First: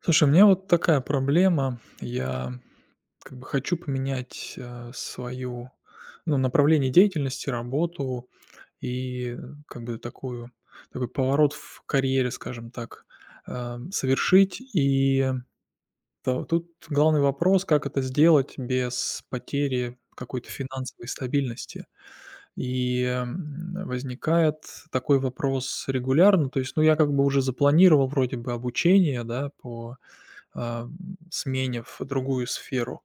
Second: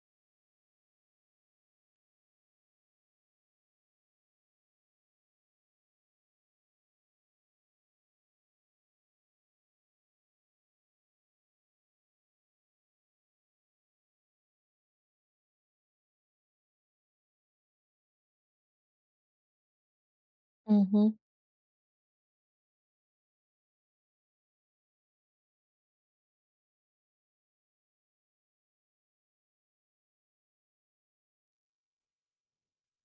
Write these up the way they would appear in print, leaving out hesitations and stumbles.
Слушай, у меня вот такая проблема. Я как бы хочу поменять, свою, ну, направление деятельности, работу и как бы такую такой поворот в карьере, скажем так, совершить. И то тут главный вопрос, как это сделать без потери какой-то финансовой Мгм, стабильности. И, возникает такой вопрос регулярно. То есть, ну, я как бы уже запланировал вроде бы обучение, да, по а, сменив другую сферу.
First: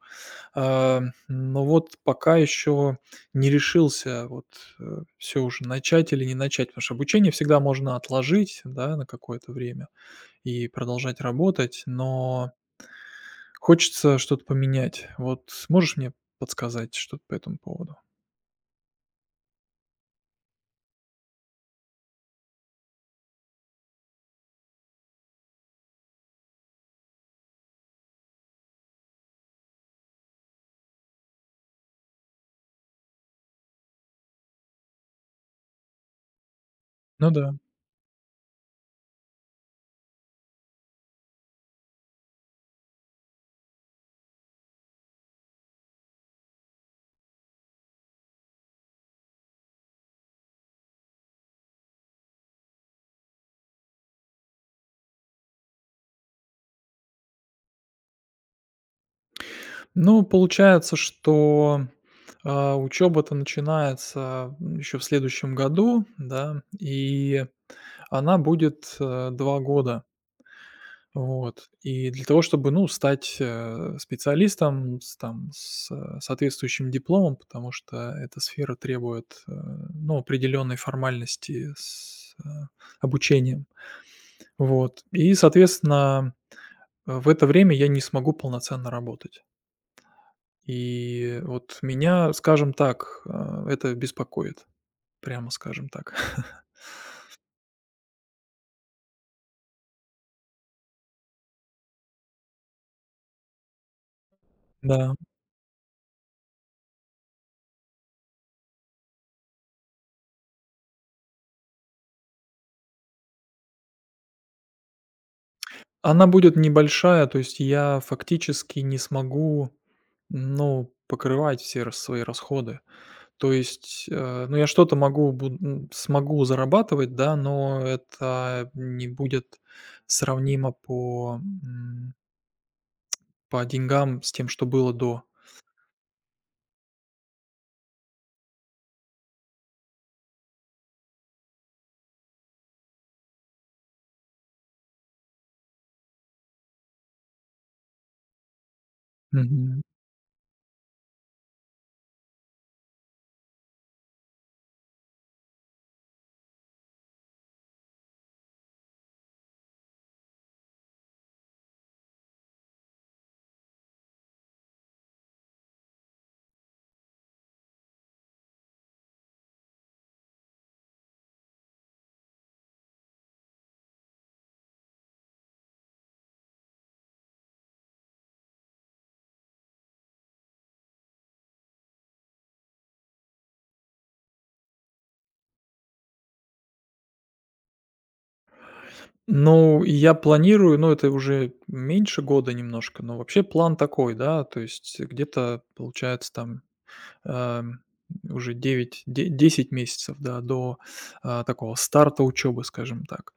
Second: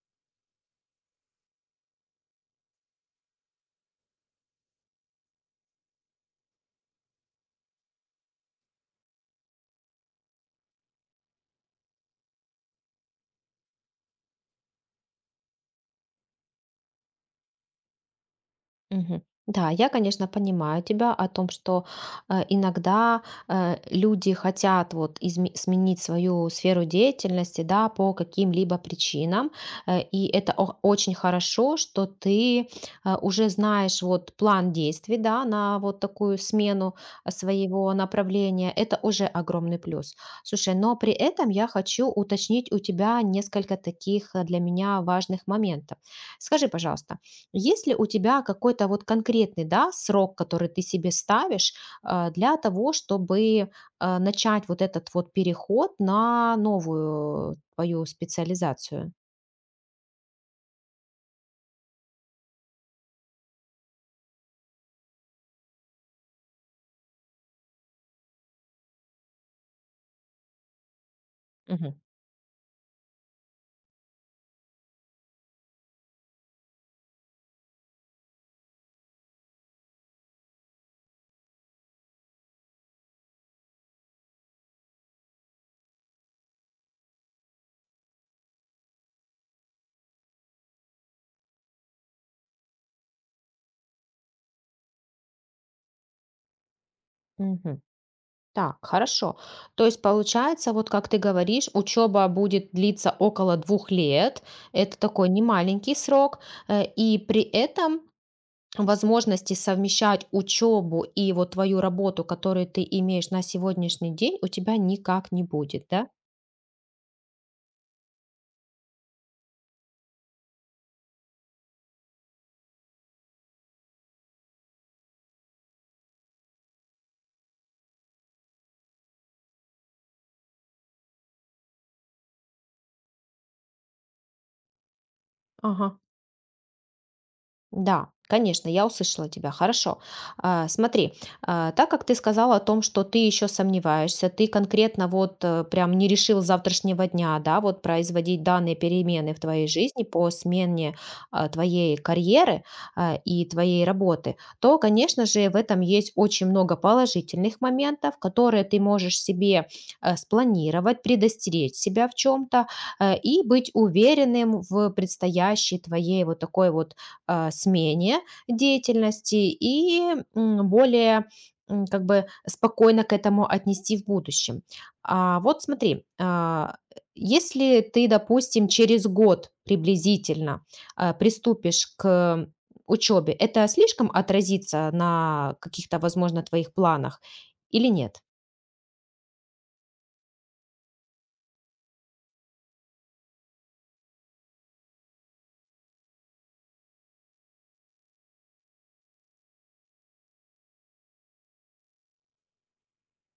А, но вот пока еще не решился вот, все уже начать или не начать, потому что обучение всегда можно отложить, да, на какое-то время и продолжать работать, но хочется что-то поменять. Вот можешь мне подсказать что-то по этому поводу? мгм. Да, я, конечно, понимаю тебя о том, что иногда люди хотят вот сменить свою сферу деятельности, да, по каким-либо причинам, и это очень хорошо, что ты уже знаешь вот план действий, да, на вот такую смену Ну да. своего направления. Это уже огромный плюс. Слушай, но при этом я хочу уточнить у тебя несколько таких для меня важных моментов. Скажи, пожалуйста. Есть ли у тебя какой-то вот конкретный, да, срок, который ты себе ставишь для того, чтобы начать вот этот вот переход на новую твою специализацию? Ну, получается, что, учеба-то начинается еще в следующем году, да, и она будет, 2 года. Вот. Мгм. И для того, чтобы, ну, стать, специалистом с, соответствующим дипломом, потому что эта сфера требует, ну, определенной формальности с, обучением. Вот. И, соответственно, в это время я не смогу полноценно работать. И вот меня, скажем так, это беспокоит, прямо скажем так. Мгм. Так, хорошо. То есть получается, вот как ты говоришь, учеба будет длиться около 2 лет. Это Да. такой немаленький срок, и при этом возможности совмещать учебу и вот твою работу, которую ты имеешь на сегодняшний день, у тебя никак не будет, да? Она будет небольшая, то есть я фактически не смогу, ну, покрывать все рас свои расходы. То есть, ну, я что-то смогу зарабатывать, да, но это не будет сравнимо по деньгам с тем, что было до. Ага. Да, конечно, я услышала тебя. Хорошо. Смотри, так как ты сказала о том, что ты еще сомневаешься, ты конкретно вот прям не решил с завтрашнего дня, да, вот производить данные перемены в твоей Мгм. жизни по смене твоей карьеры и твоей работы, то, конечно же, в этом есть очень много положительных моментов, которые ты можешь себе спланировать, предостеречь себя в чем-то и быть уверенным в предстоящей твоей вот такой вот смене деятельности и более как бы спокойно к этому отнести в будущем. Вот смотри, если ты, допустим, через год приблизительно приступишь к учебе, это слишком отразится на каких-то, возможно, твоих планах или нет? Ну, и я планирую, ну, это уже меньше года немножко, но вообще план такой, да, то есть где-то получается там Эм, уже 9 де 10 месяцев, да, до, такого старта учебы, скажем так.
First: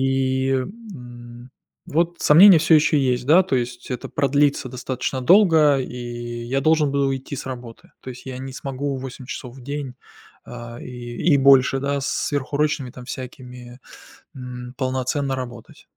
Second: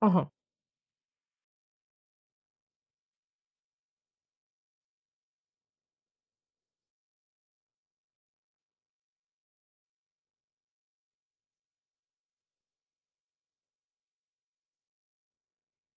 Ага. Вот сомнения все еще есть, да, то есть это продлится достаточно долго, и я должен буду уйти с работы. То есть я не смогу 8 часов в день, и больше, да, с сверхурочными там всякими, полноценно работать.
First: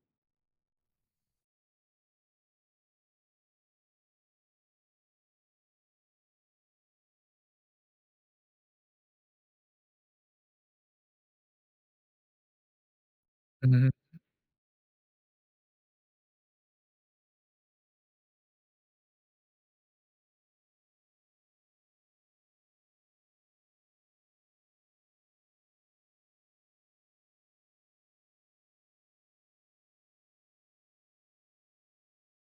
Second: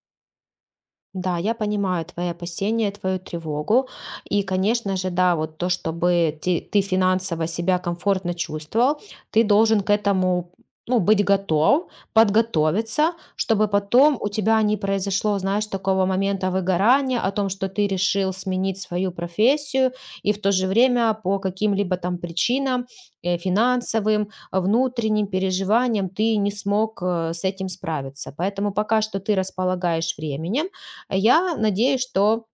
Да, я понимаю твои опасения, твою тревогу. И, конечно же, да, вот то, чтобы ты финансово себя комфортно чувствовал, ты должен к этому, ну, быть готов, подготовиться, чтобы Мгм. потом у тебя не произошло, знаешь, такого момента выгорания о том, что ты решил сменить свою профессию, и в то же время по каким-либо там причинам, финансовым, внутренним переживаниям ты не смог с этим справиться. Поэтому пока что ты располагаешь временем, я надеюсь, что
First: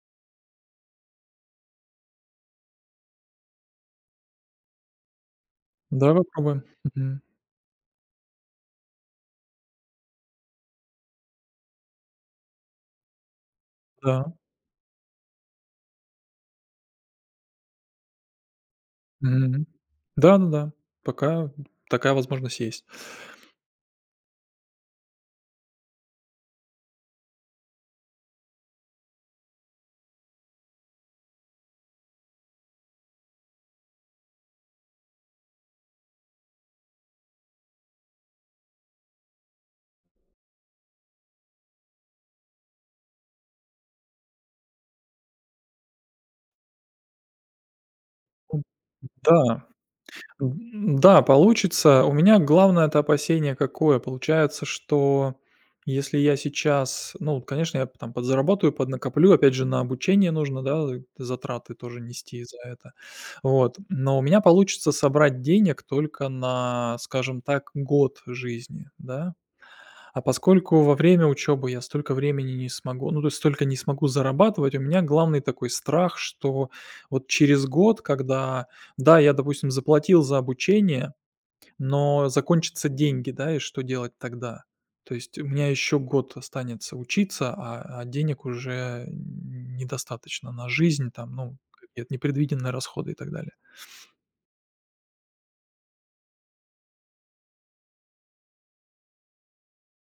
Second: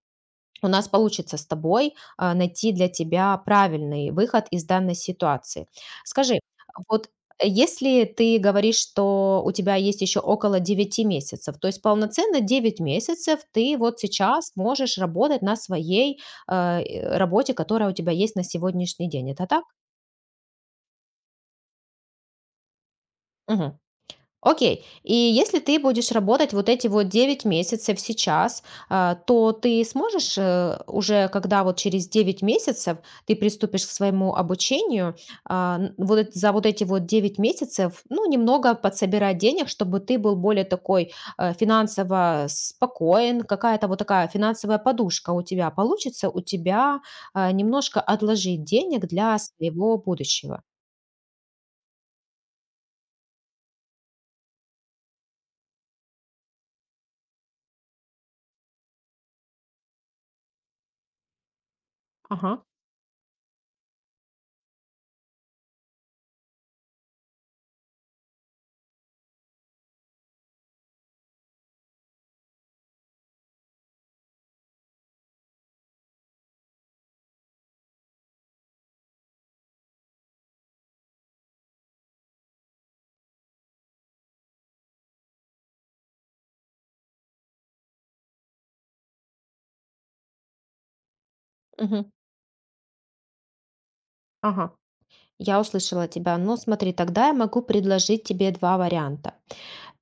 у нас получится с тобой найти для тебя правильный выход из данной ситуации. Давай Скажи, попробуем. вот Мгм. если ты говоришь, что у тебя есть еще около 9 месяцев, то есть полноценно 9 месяцев ты вот Да. сейчас можешь работать на своей работе, которая у тебя есть на сегодняшний день. Это так? Мгм. Да-да-да. Пока такая возможность есть. Мгм. Окей. И если ты будешь работать вот эти вот 9 месяцев сейчас, то ты сможешь, уже, когда вот через 9 месяцев ты приступишь к своему обучению, за вот эти вот 9 месяцев, ну, немного подсобирать денег, чтобы ты был более такой финансово спокоен, какая-то вот такая финансовая подушка у тебя получится, у тебя немножко отложить денег для Да, своего будущего. да, получится. У меня главное это опасение какое? Получается, что если я сейчас, ну, конечно, я там подзаработаю, поднакоплю, опять же, на обучение нужно, да, затраты тоже нести за Ага. это. Вот. Но у меня получится собрать денег только на, скажем так, год жизни, да. А поскольку во время учебы я столько времени не смогу, ну, то есть столько не смогу зарабатывать, у меня главный такой страх, что вот через год, когда, да, я, допустим, заплатил за обучение, но закончатся деньги, да, и что делать тогда? То есть у меня еще год останется учиться, а денег уже недостаточно на жизнь, там, ну, Мгм. какие-то непредвиденные расходы и так далее. Ага. Я услышала тебя. Но смотри, тогда я могу предложить тебе два варианта.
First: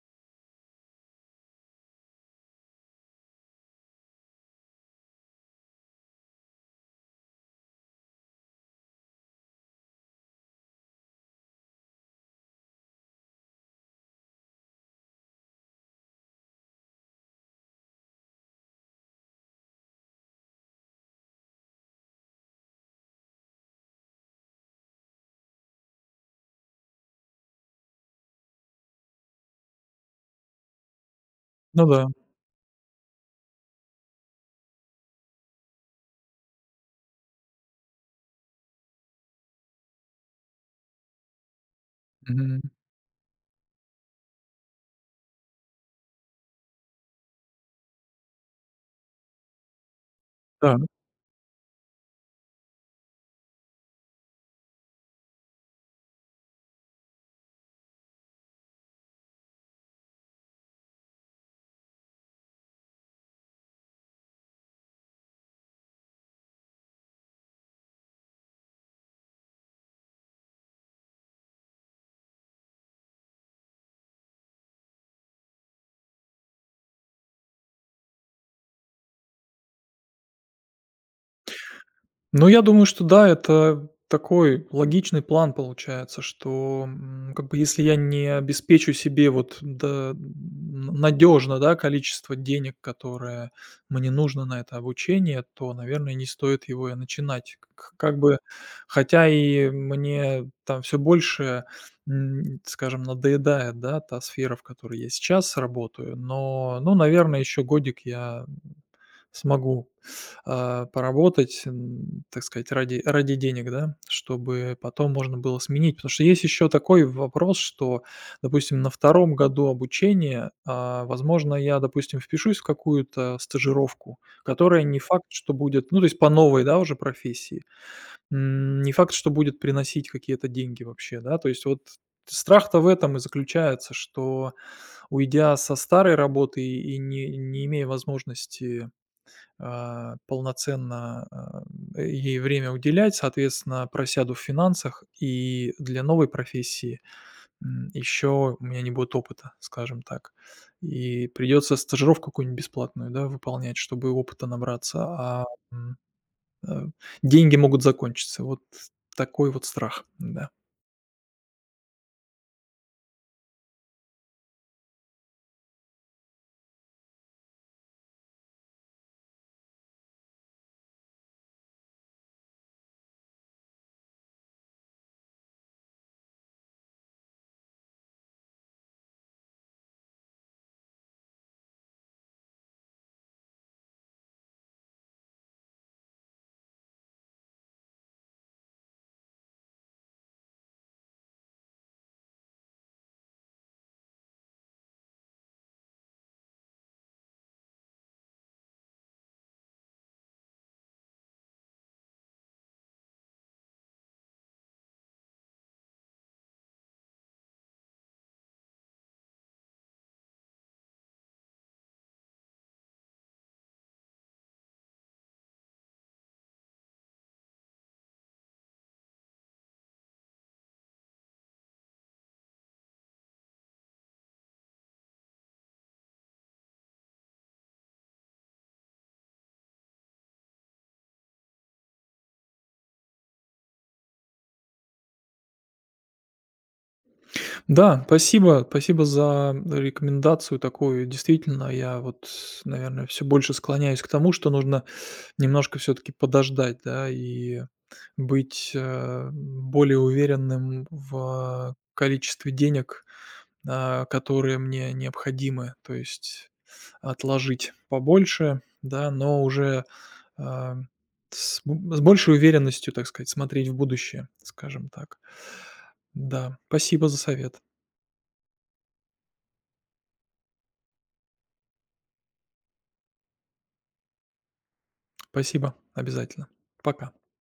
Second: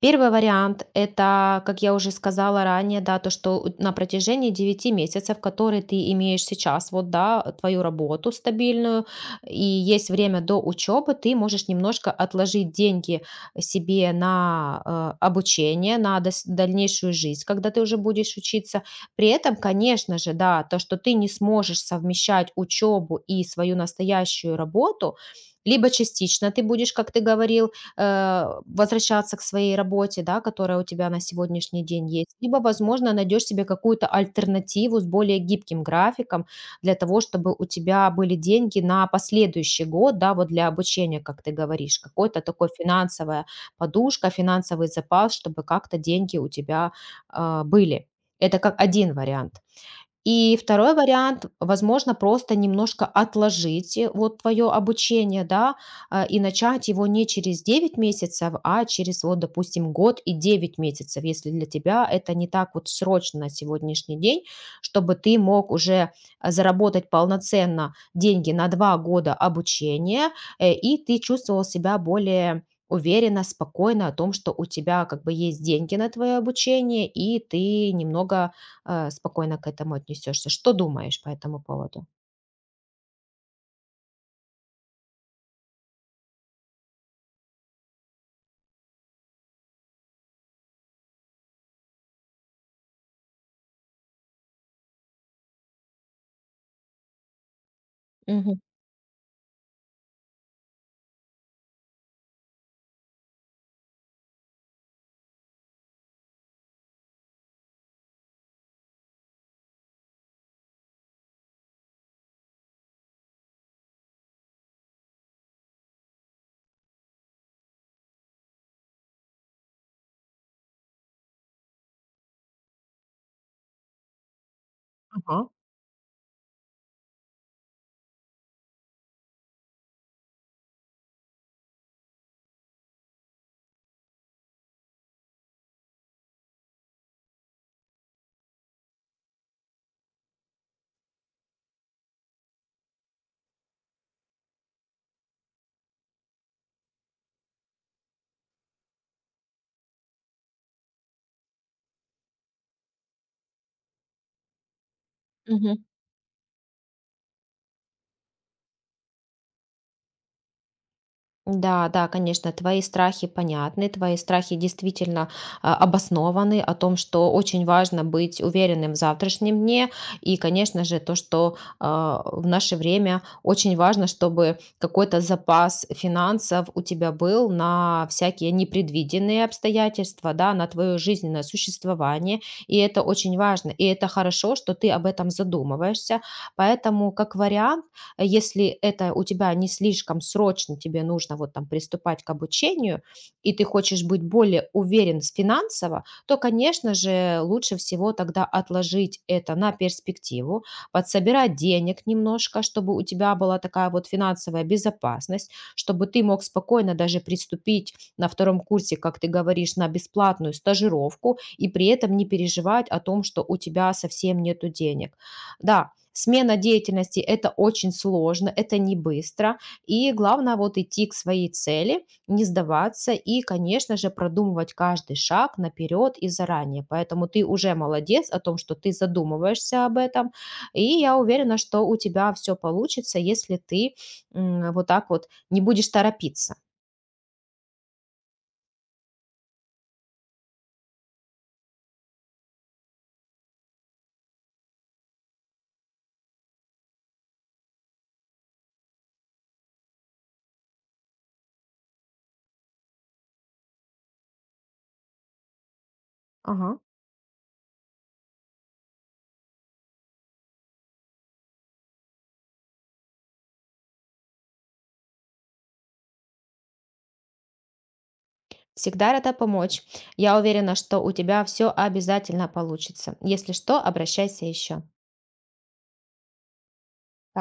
Первый вариант — это, как я уже сказала ранее, да, то, что на протяжении 9 месяцев, которые ты имеешь сейчас, вот, да, твою работу стабильную, и есть время до учебы, ты можешь немножко отложить деньги себе на обучение, на дальнейшую жизнь, когда ты уже будешь учиться. При этом, конечно же, да, то, что ты не сможешь совмещать учебу и свою настоящую работу, либо частично ты будешь, как ты говорил, возвращаться к своей работе, да, которая у тебя на сегодняшний Ну да. день есть, либо, возможно, найдешь себе какую-то альтернативу с более гибким графиком для того, чтобы у тебя были деньги на последующий год, да, вот для обучения, как ты говоришь, какой-то Мгм. такой финансовая подушка, финансовый запас, чтобы как-то деньги у тебя были. Это как один вариант. И Да. второй вариант, возможно, просто немножко отложить, вот твое обучение, да, и начать его не через 9 месяцев, а через, вот, допустим, год и 9 месяцев, если для тебя это не так вот срочно на сегодняшний день, чтобы ты мог уже заработать полноценно деньги на 2 года обучения, и ты чувствовал себя более уверенно, спокойно о том, что у тебя как бы есть деньги на твое обучение, и ты немного спокойно к этому отнесешься. Что думаешь по этому поводу? Ну, я думаю, что да, это такой логичный план получается, что, как бы, если я не обеспечу себе, вот, да, надежно, да, количество денег, которое мне нужно на это обучение, то, наверное, не стоит его и начинать. Как бы, Мгм. хотя и мне там все больше, скажем, надоедает, да, та сфера, в которой я сейчас работаю, но, ну, наверное, еще годик я смогу, поработать, так сказать, ради денег, да, чтобы потом можно было сменить. Потому что есть еще такой вопрос, что, допустим, на втором году обучения, возможно, я, допустим, впишусь в какую-то стажировку, которая не факт, Ага. что будет, ну, то есть по новой, да, уже профессии, не факт, что будет приносить какие-то деньги вообще, да. То есть вот страх-то в этом и заключается, что, уйдя со старой работы и не имея возможности полноценно, ей время уделять, соответственно, просяду в финансах, и для новой профессии еще у меня не будет опыта, скажем так. И придется стажировку какую-нибудь бесплатную, да, выполнять, чтобы опыта набраться, Мгм. м, э, деньги могут закончиться. Вот такой вот страх, да. Да, да, конечно, твои страхи понятны, твои страхи действительно обоснованы о том, что очень важно быть уверенным в завтрашнем дне, и, конечно же, то, что в наше время очень важно, чтобы какой-то запас финансов у тебя был на всякие непредвиденные обстоятельства, да, на твое жизненное существование, и это очень важно, и это хорошо, что ты об этом задумываешься, поэтому как вариант, если это у тебя не слишком срочно, тебе нужно вот там приступать к обучению, и ты хочешь быть более уверен с финансово, то, конечно же, лучше всего тогда отложить это на перспективу, подсобирать денег немножко, чтобы у тебя была такая вот финансовая безопасность, чтобы ты мог спокойно даже приступить на втором курсе, как ты говоришь, на бесплатную стажировку и при этом не переживать о том, что у тебя совсем нету денег. Да, смена деятельности — это очень сложно, это не быстро. И главное вот идти к своей цели, не сдаваться и, конечно же, продумывать каждый шаг наперед и заранее. Поэтому ты уже молодец о том, что ты задумываешься об этом. И я уверена, что у тебя все получится, если ты вот так вот не будешь торопиться. Да, спасибо, спасибо за рекомендацию такую. Действительно, я, вот, наверное, все больше склоняюсь к тому, что нужно немножко все-таки подождать, да, и быть более уверенным в количестве денег, которые мне необходимы, то есть Ага. отложить побольше, да, но уже а, с большей уверенностью, так сказать, смотреть в будущее, скажем так. Да, спасибо за совет. Всегда рада помочь. Я уверена, что у тебя все обязательно получится. Если что, обращайся еще. Спасибо, обязательно. Пока. Пока.